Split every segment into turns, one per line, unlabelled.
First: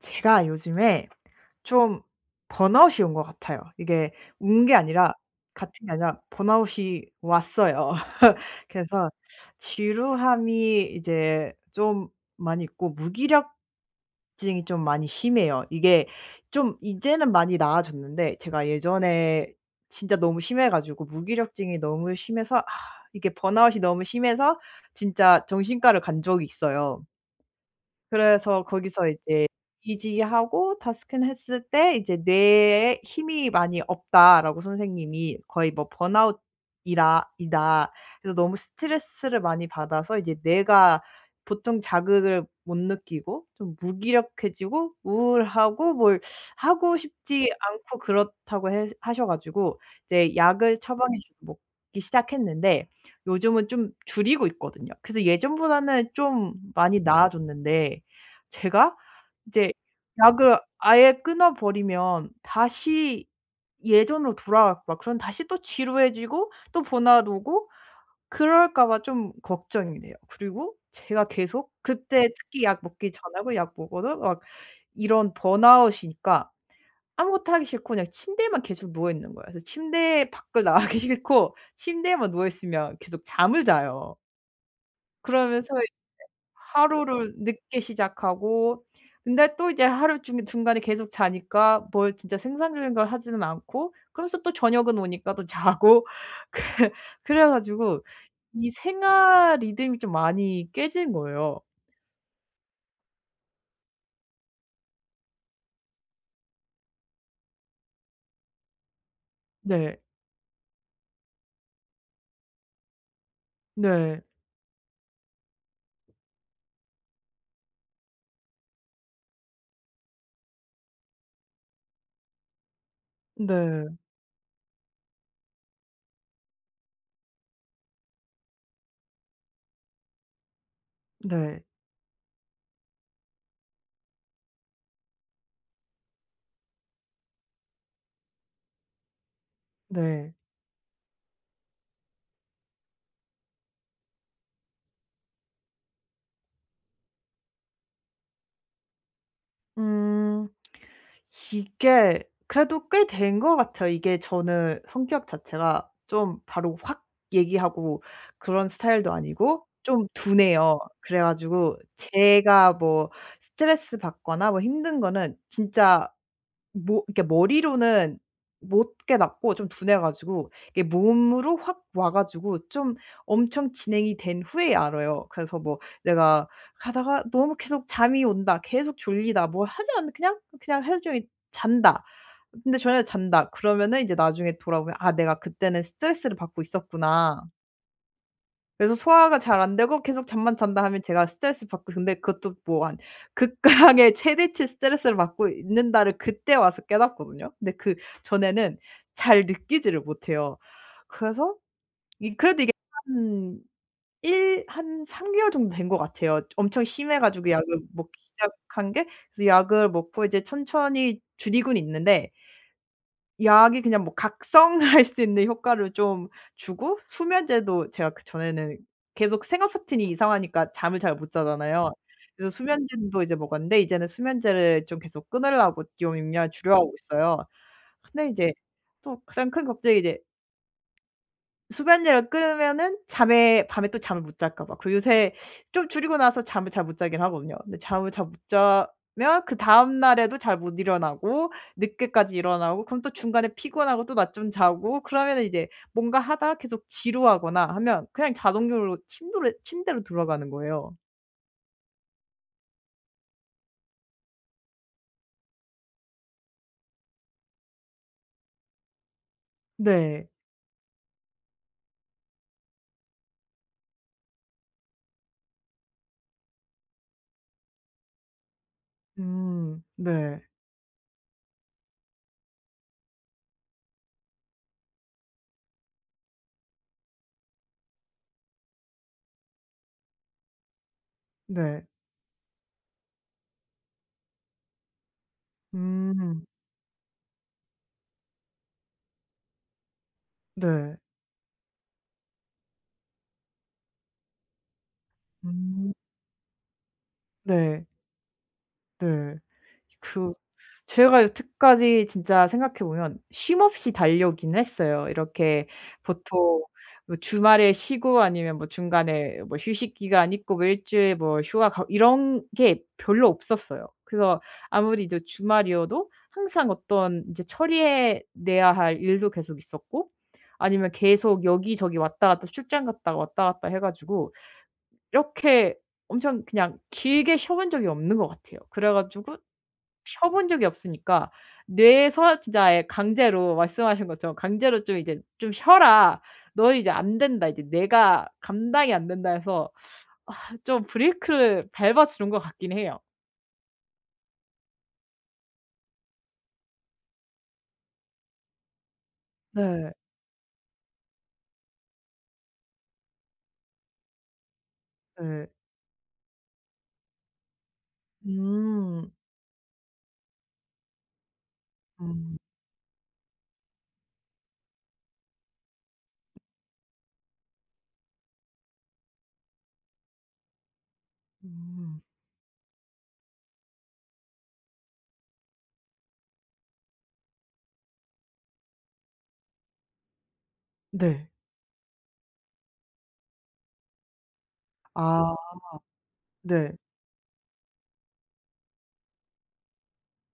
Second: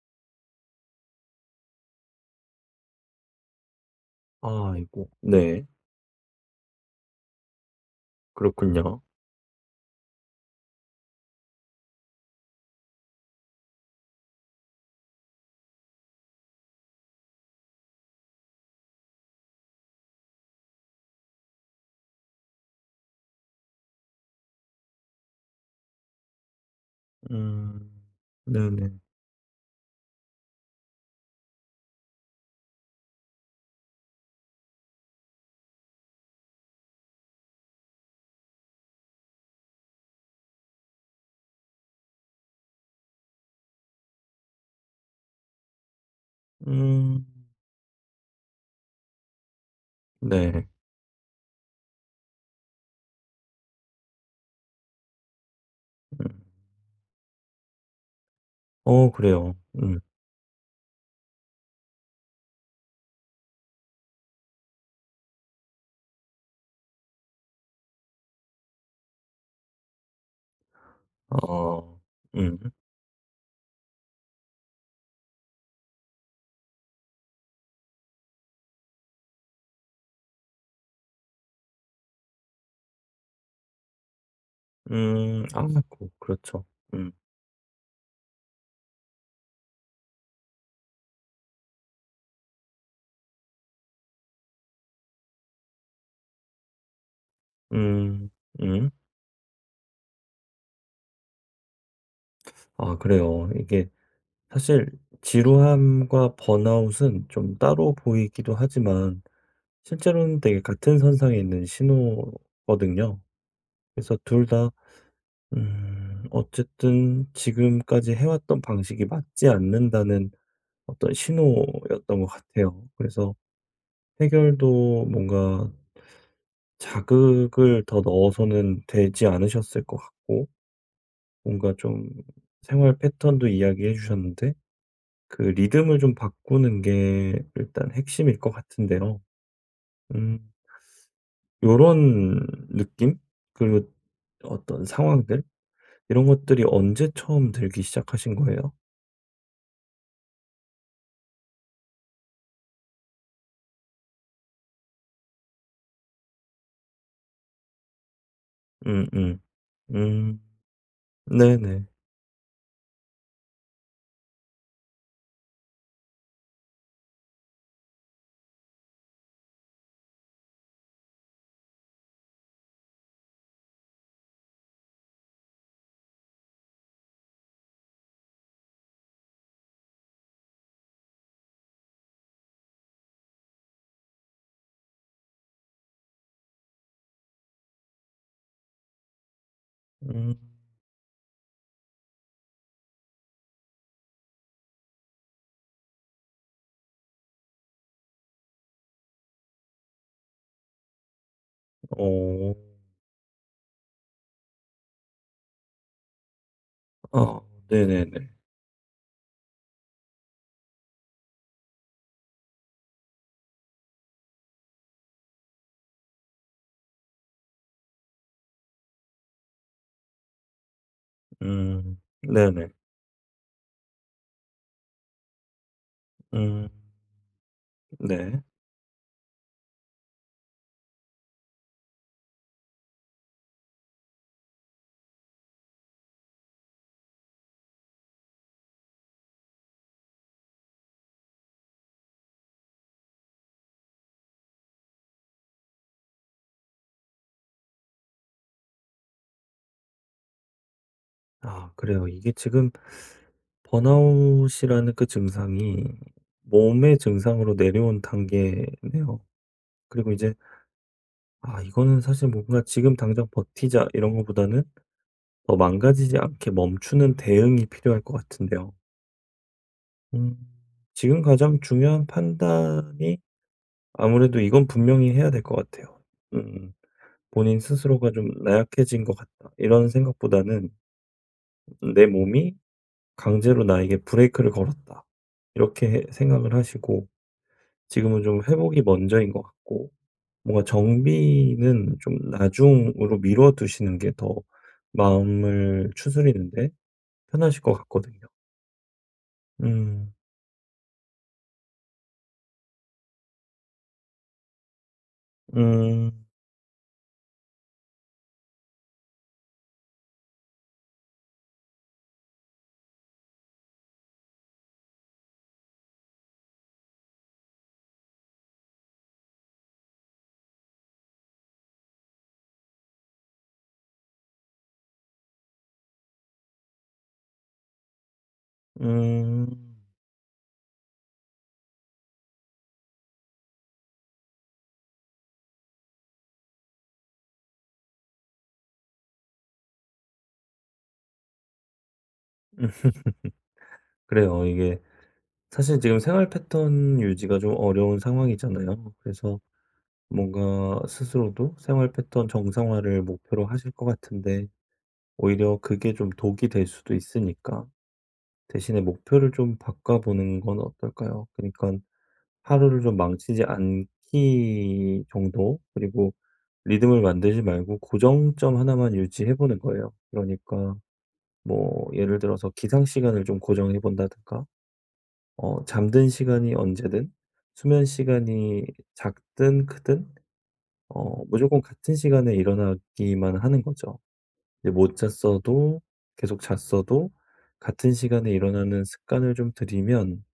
제가 요즘에 좀 번아웃이 온 것 같아요. 이게 온 게
아이고
아니라
네.
같은 게 아니라 번아웃이 왔어요.
그렇군요.
그래서 지루함이 이제 좀 많이 있고 무기력증이 좀 많이 심해요. 이게 좀 이제는 많이 나아졌는데 제가 예전에 진짜 너무 심해 가지고 무기력증이 너무 심해서 아 이게 번아웃이 너무 심해서 진짜 정신과를 간 적이 있어요.
음.
그래서
네네.
거기서 이제 EEG하고 DASS 큰 했을 때 이제 "뇌에 힘이 많이 없다."라고 선생님이 "거의 뭐 번아웃이라 이다." 그래서 너무 스트레스를 많이 받아서 이제 뇌가 보통 자극을 못 느끼고 좀 무기력해지고 우울하고 뭘 하고
음.
싶지 않고 그렇다고 해 하셔 가지고 이제
네.
약을 처방해 주고 먹기 시작했는데 요즘은 좀 줄이고 있거든요. 그래서 예전보다는
음.
좀 많이 나아졌는데 제가
어 그래요.
이제
음.
약을 아예 끊어 버리면 다시 예전으로 돌아가고 막 그럼 다시 또 지루해지고 또 번아웃 오고 그럴까 봐 좀 걱정이 돼요. 그리고 제가 계속
어
그때
음.
특히 약 먹기 전하고 약 먹어서 막 이런 번아웃이니까 아무것도 하기 싫고 그냥 침대에만 계속 누워 있는 거예요. 그래서 침대에 밖을 나가기 싫고 침대에만 누워 있으면 계속 잠을 자요.
음
그러면서 이제
[unintelligible] 그렇죠. 음.
하루를 늦게 시작하고 근데 또 이제 하루 중에 중간에 계속 자니까 뭘 진짜 생산적인 걸 하지는 않고 그러면서 또 저녁은 오니까 또 자고 그 그래 가지고
음.
이
음.
생활 리듬이 좀 많이 깨진 거예요.
아 그래요. 이게 사실 지루함과 번아웃은 좀 따로 보이기도 하지만
네.
실제로는 되게 같은 선상에 있는 신호거든요. 그래서
네.
2 다 음 어쨌든 지금까지 해왔던 방식이 맞지 않는다는 어떤 신호였던 것 같아요. 그래서
네.
해결도 뭔가 자극을 더 넣어서는 되지 않으셨을 것 같고
네.
뭔가 좀 생활 패턴도 이야기해 주셨는데 그 리듬을 좀 바꾸는 게 일단 핵심일 것 같은데요.
네.
음. 요런 느낌? 그리고 어떤 상황들? 이런 것들이 언제 처음 들기 시작하신 거예요?
음. 이게 그래도 꽤 된 것 같아요. 이게 저는 성격 자체가 좀 바로 확 얘기하고 그런 스타일도
음음.
아니고 좀
음.
둔해요. 그래 가지고
네네.
제가 뭐 스트레스 받거나 뭐 힘든 거는 진짜 뭐 이렇게 머리로는 못 깨닫고 좀 둔해 가지고 이게 몸으로 확 와 가지고 좀 엄청 진행이 된 후에야 알아요. 그래서 뭐 내가 가다가 너무 계속 잠이 온다 계속 졸리다 뭘 하지 않았는데 그냥 그냥 하루 종일 잔다 근데 저녁에 잔다 그러면은 이제 나중에 돌아보면 '아 내가 그때는 스트레스를 받고 있었구나.' 그래서 소화가 잘 안 되고 계속
음.
잠만 잔다 하면 제가 스트레스 받고 근데 그것도 뭐 한' 극강의 최대치 스트레스를 받고 있는다.'를 그때 와서 깨닫거든요? 근데 그 전에는 잘 느끼지를 못해요. 그래서 이
어.
그래도 이게 한 일 한 3 개월 정도 된 것 같아요. 엄청 심해
어
가지고 약을 먹기
네네네.
시작한 게 그래서 약을 먹고 이제 천천히 줄이곤 있는데 약이 그냥 뭐 각성할 수 있는 효과를 좀 주고 수면제도 제가 그 전에는 계속 생활패턴이 이상하니까 잠을 잘 못 자잖아요.
음
그래서
네네.
수면제도 이제 먹었는데 이제는 수면제를 좀 계속 끊으려고 좀 용량을
음.
줄여가고 있어요. 근데
네.
이제 또 가장 큰 걱정이 이제 수면약을 끊으면은 잠에 밤에 또 잠을 못 잘까 봐. 그리고 요새 좀 줄이고 나서 잠을 잘 못 자긴 하거든요. 근데 잠을 잘 못 자면 그다음 날에도 잘 못 일어나고 늦게까지 일어나고 그럼 또 중간에 피곤하고 또 낮잠 자고 그러면은 이제 뭔가 하다가 계속 지루하거나 하면 그냥 자동적으로 침도로 침대로 들어가는 거예요.
아 그래요. 이게 지금 번아웃이라는 그 증상이 몸의 증상으로 내려온 단계네요. 그리고
네.
이제 아 이거는 사실 뭔가 '지금 당장 버티자.' 이런 거보다는 더 망가지지 않게 멈추는 대응이 필요할 것 같은데요.
음
음.
네.
지금 가장 중요한 판단이 아무래도 이건 분명히 해야 될 것 같아요. 음 본인 스스로가 좀 '나약해진 것 같다.' 이런 생각보다는
네.
음 '내 몸이 강제로 나에게 브레이크를 걸었다.' 이렇게
음.
생각을 하시고 지금은 좀 회복이 먼저인 것 같고 뭔가
네.
정비는 좀 나중으로 미뤄 두시는 게 더 마음을
음.
추스리는데 편하실 것
네.
같거든요.
네.
음.
그 제가 여태까지 진짜 생각해 보면 쉼 없이 달려오긴 했어요. 이렇게
음.
보통 뭐 주말에 쉬고 아니면 뭐 중간에 뭐 휴식 기간 있고 뭐 1 주일 뭐 휴가 가고 이런 게 별로 없었어요. 그래서 아무리 이제 주말이어도 항상 어떤 이제 처리해 내야 할 일도 계속 있었고 아니면 계속 여기저기 왔다 갔다 출장 갔다 왔다 갔다 해 가지고 이렇게 엄청 그냥 길게 쉬어 본 적이 없는 것 같아요. 그래 가지고
음.
쉬어 본 적이 없으니까 뇌에서 진짜 예 강제로 말씀하신 것처럼 강제로 좀 이제 '좀 쉬어라. 너 이제 안된다. 이제 내가 감당이 안 된다.' 해서 아 좀 브레이크를 밟아 주는 것 같긴 해요.
그래요. 이게 사실 지금 생활 패턴 유지가 좀 어려운 상황이잖아요. 그래서
네.
뭔가 스스로도 생활 패턴 정상화를 목표로 하실 것 같은데
예.
오히려 그게 좀 독이 될 수도 있으니까 대신에
음.
목표를 좀 바꿔보는 건 어떨까요? 그니깐
음.
하루를 좀 망치지 않기 정도 그리고 리듬을 만들지 말고 고정점 1 만 유지해 보는 거예요. 그러니까 뭐
음.
예를 들어서 기상 시간을 좀 고정해 본다든가. 어 잠든 시간이 언제든 수면시간이 작든 크든 어
네.
무조건 같은 시간에 일어나기만 하는 거죠. 이 못
아
잤어도 계속
네.
잤어도 같은 시간에 일어나는 습관을 좀 들이면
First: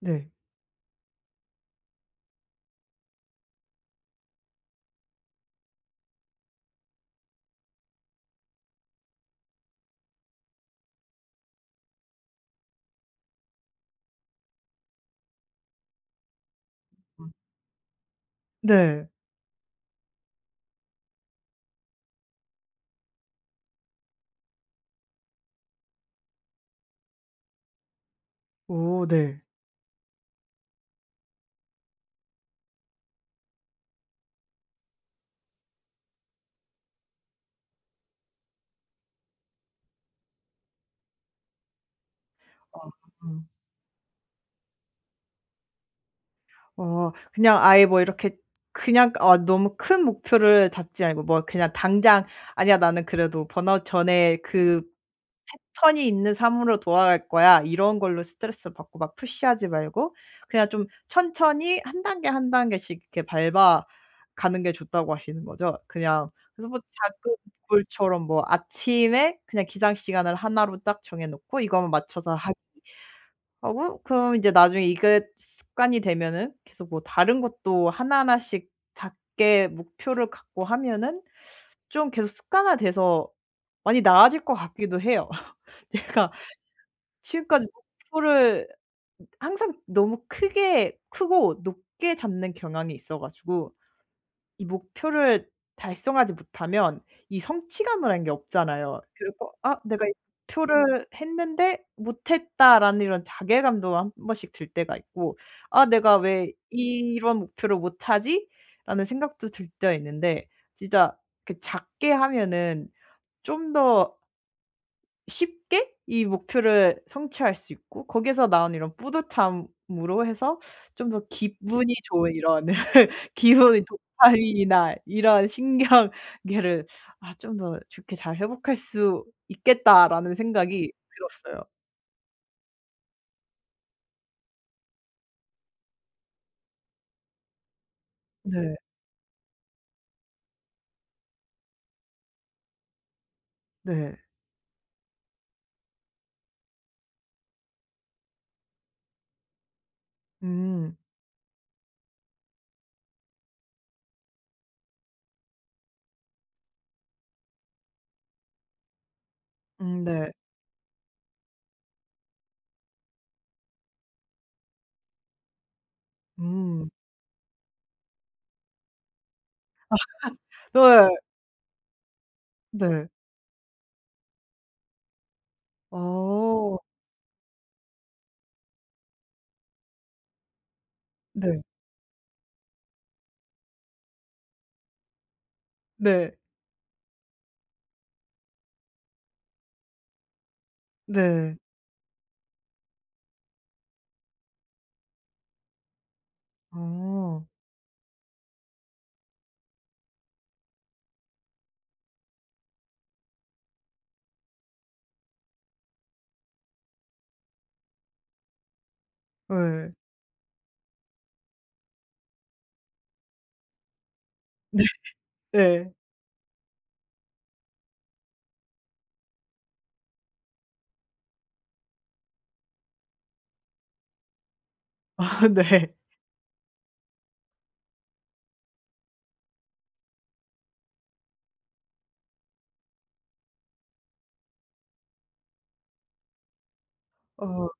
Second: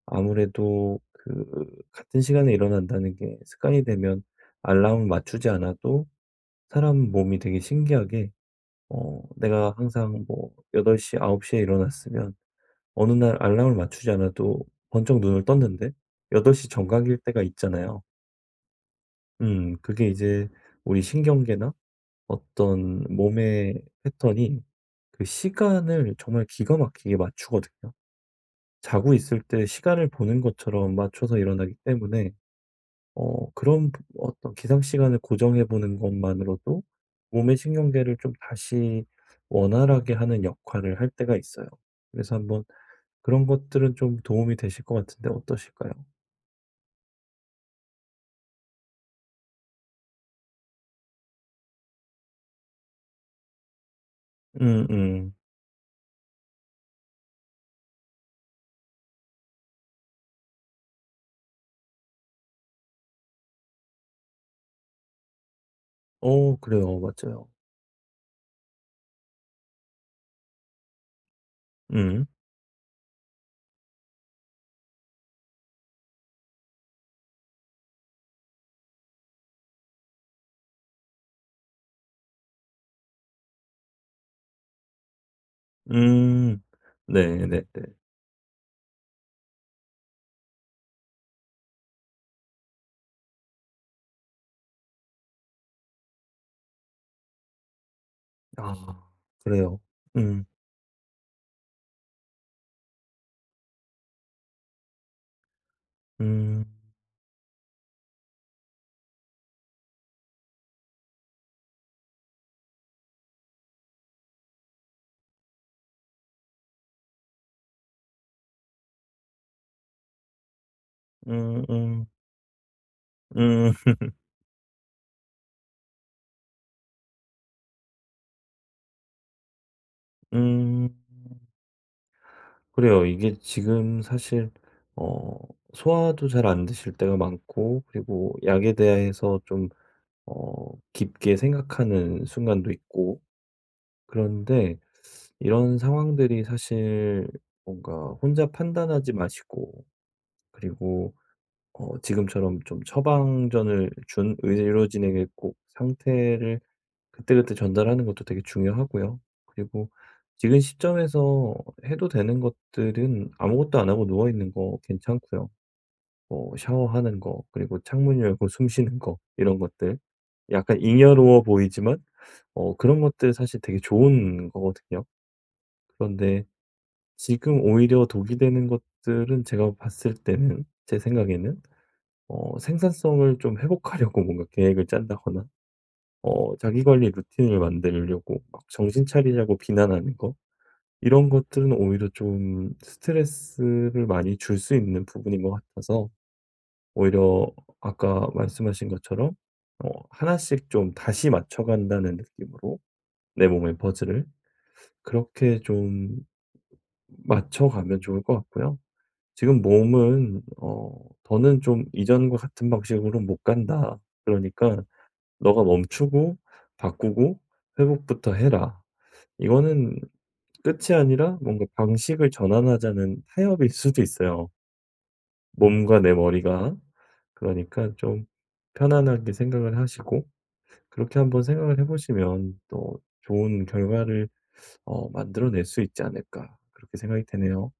네.
아무래도 그 같은 시간에 일어난다는 게 습관이 되면 알람을 맞추지 않아도 사람 몸이 되게 신기하게 어 내가 항상 뭐 8 시, 9 시에 일어났으면 어느 날 알람을 맞추지 않아도 번쩍 눈을 떴는데 8 시 정각일
어.
때가 있잖아요.
네.
음 그게 이제 우리 신경계나 어떤 몸의 패턴이 그 시간을 정말 기가 막히게 맞추거든요.
오
자고
네.
있을 때 시간을 보는 것처럼 맞춰서 일어나기 때문에 어 그런 부 어떤 기상 시간을 고정해 보는 것만으로도 몸의 신경계를 좀 다시 원활하게 하는 역할을 할 때가 있어요. 그래서 한번
아 음.
그런 것들은 좀 도움이 되실 것 같은데 어떠실까요?
어 그냥 아예 뭐 이렇게 그냥 어 너무 큰 목표를 잡지 말고 뭐 그냥 당장 '아니야. 나는 그래도 번아웃 전의 그
음음.
패턴이 있는 삶으로 돌아갈 거야.' 이런 걸로 스트레스 받고 막 푸시 하지 말고 그냥 좀 천천히 1 단계, 1 단계씩 이렇게 밟아 가는 게 좋다고 하시는 거죠 그냥.
어,
그래서 뭐
그래요.
작은
맞아요.
골 처럼 뭐 아침에 그냥 기상 시간을 1 로 딱 정해 놓고 이거만
음.
맞춰서 하기 하고 그러면 이제 나중에 이게 습관이 되면은 계속 뭐 다른 것도 하나하나씩 작게 목표를 갖고 하면은 좀 계속 습관화돼서 많이 나아질 것 같기도 해요. 제가
음. 네네네.
지금까지 목표를 항상 너무 크게 크고 높게 잡는 경향이 있어 가지고 이 목표를 달성하지 못하면 이 성취감이란 게
아.
없잖아요. 그래서 '아
그래요?
내가 이
음.
목표를 했는데 못했다.'라는 이런 자괴감도 한 번씩 들 때가 있고 '아 내가 왜
음.
이런 목표를 못 하지?'라는 생각도 들 때가 있는데. 진짜 그 작게 하면은 좀 더 쉽게 이 목표를 성취할 수 있고 거기에서 나오는 이런 뿌듯함으로 해서 좀 더 기분이
음음.
좋은 '이런
음.
기분이 도파민이나 이런 신경계를 아 좀 더 좋게 잘 회복할 수 있겠다.'라는 생각이
음.
들었어요.
그래요. 이게 지금 사실 어 소화도 잘 안 되실 때가 많고 그리고 약에
네.
대해서 좀 어 깊게 생각하는 순간도 있고.
네.
그런데 이런 상황들이 사실 뭔가 혼자 판단하지 마시고
음.
그리고 어 지금처럼 좀 처방전을 준 의료진에게 꼭 상태를 그때그때 전달하는 것도 되게 중요하고요. 그리고
음 네.
지금 시점에서 어 해도 되는 것들은 아무것도 안 하고 누워있는 거 괜찮고요. 어
음.
샤워하는 거, 그리고 창문 열고 숨 쉬는 거, 이런 것들 약간
네.
잉여로워 보이지만 어 그런
네.
것들 사실 되게 좋은 거거든요. 그런데
어.
지금 오히려 독이 되는 것들은 제가 봤을 때는 제
네.
생각에는 어 생산성을 좀 회복하려고 뭔가 계획을 짠다거나
네.
어 자기 관리 루틴을 만들려고 막 정신 차리라고 비난하는 거 이런
네.
것들은 오히려 좀 스트레스를 많이 줄 수 있는 부분인 것 같아서 오히려
어.
어 아까 말씀하신 것처럼 뭐 1 씩 좀 다시 맞춰간다는 느낌으로 내 몸의 퍼즐을 그렇게 좀 맞춰가면 좋을 것 같고요. 지금
예.
몸은 어 '더는 좀 이전과 같은 방식으로는 못 간다. 그러니까
네.
네가
네.
멈추고 바꾸고 회복부터 해라.' 이거는 끝이 아니라 뭔가 방식을 전환하자는 타협일 수도 있어요.
아 네.
몸과 내 머리가. 그러니까 좀 편안하게 생각을 하시고. 그렇게 한번 생각을 해 보시면 또 '좋은 결과를 어 만들어 낼 수 있지 않을까.' 그렇게 생각이
어
되네요.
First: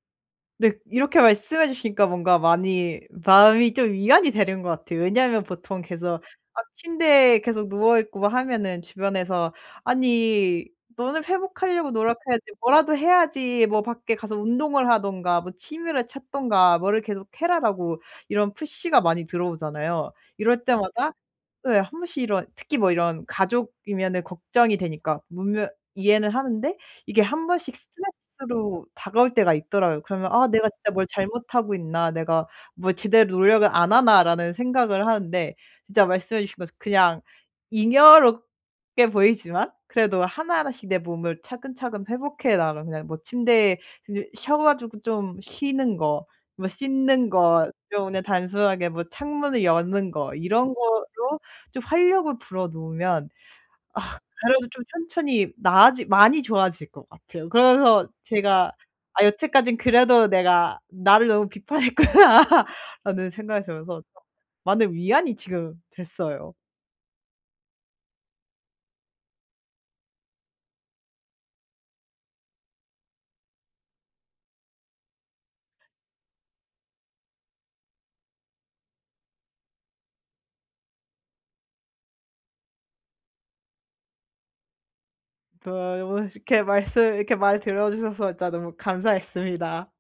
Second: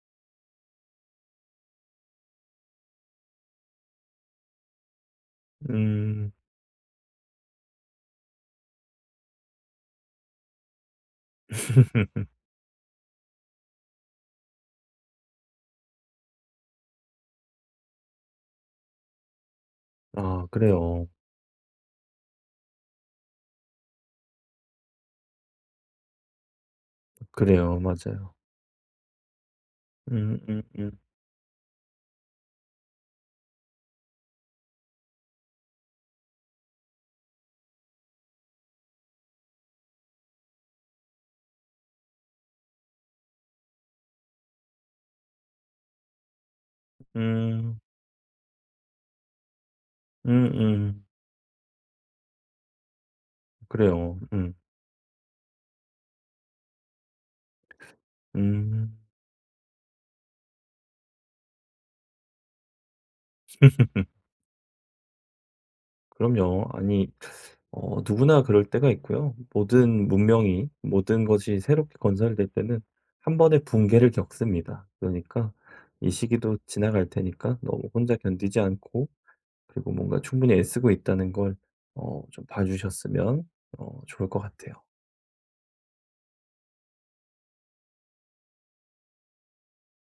네, 이렇게 말씀해 주시니까 뭔가 많이 마음이 좀 위안이 되는 것 같아요. 왜냐하면 보통 계속
음.
막 침대에 계속 누워 있고 막 하면은 주변에서 "아니 너는 회복하려고 노력해야지. 뭐라도 해야지. 뭐 밖에 가서 운동을 하든가 뭐 취미를 찾든가 뭐를 계속 해라.'라고 이런 푸시가 많이 들어오잖아요.
아
이럴
그래요.
때마다 예 1 번씩 이런 특히 뭐 이런 가족이면은 걱정이 되니까 분명 이해는 하는데 이게 1 번씩
그래요. 맞아요.
스트레스로 다가올 때가 있더라고요. 그러면 '아 내가 진짜
음음음.
뭘 잘못하고 있나. 내가 뭘 제대로 노력을 안 하나.'라는 생각을 하는데 진짜 말씀해 주신 것처럼 그냥 잉여롭게 보이지만 그래도 하나하나씩 내 몸을 차근차근 회복해 나가면 그냥 뭐 침대에 그 쉬어 가지고 좀 쉬는 거, 뭐 씻는 것
음.
좀 그냥 단순하게 뭐 창문을 여는 거 이런
음음.
거로 좀 활력을 불어 넣으면 아
그래요. 음.
그래도 좀 천천히 나아지 많이 좋아질 것 같아요. 그러면서 제가
음.
아 여태까진 그래도 내가 '나를 너무 비판했구나. '라는 생각이 들면서 많은 위안이 지금 됐어요.
그럼요. 아니 어 누구나 그럴 때가 있고요. 모든 문명이 모든 것이 새롭게 건설이 될 때는 1 번의 붕괴를 겪습니다. 그러니까 이 시기도 지나갈 테니까 너무 혼자 견디지 않고 그리고 뭔가 충분히 애쓰고 있다는 걸 어 좀 봐 주셨으면 어 좋을 것 같아요.
[unintelligible] 말씀 이렇게 말 들어주셔서 진짜 너무 감사했습니다.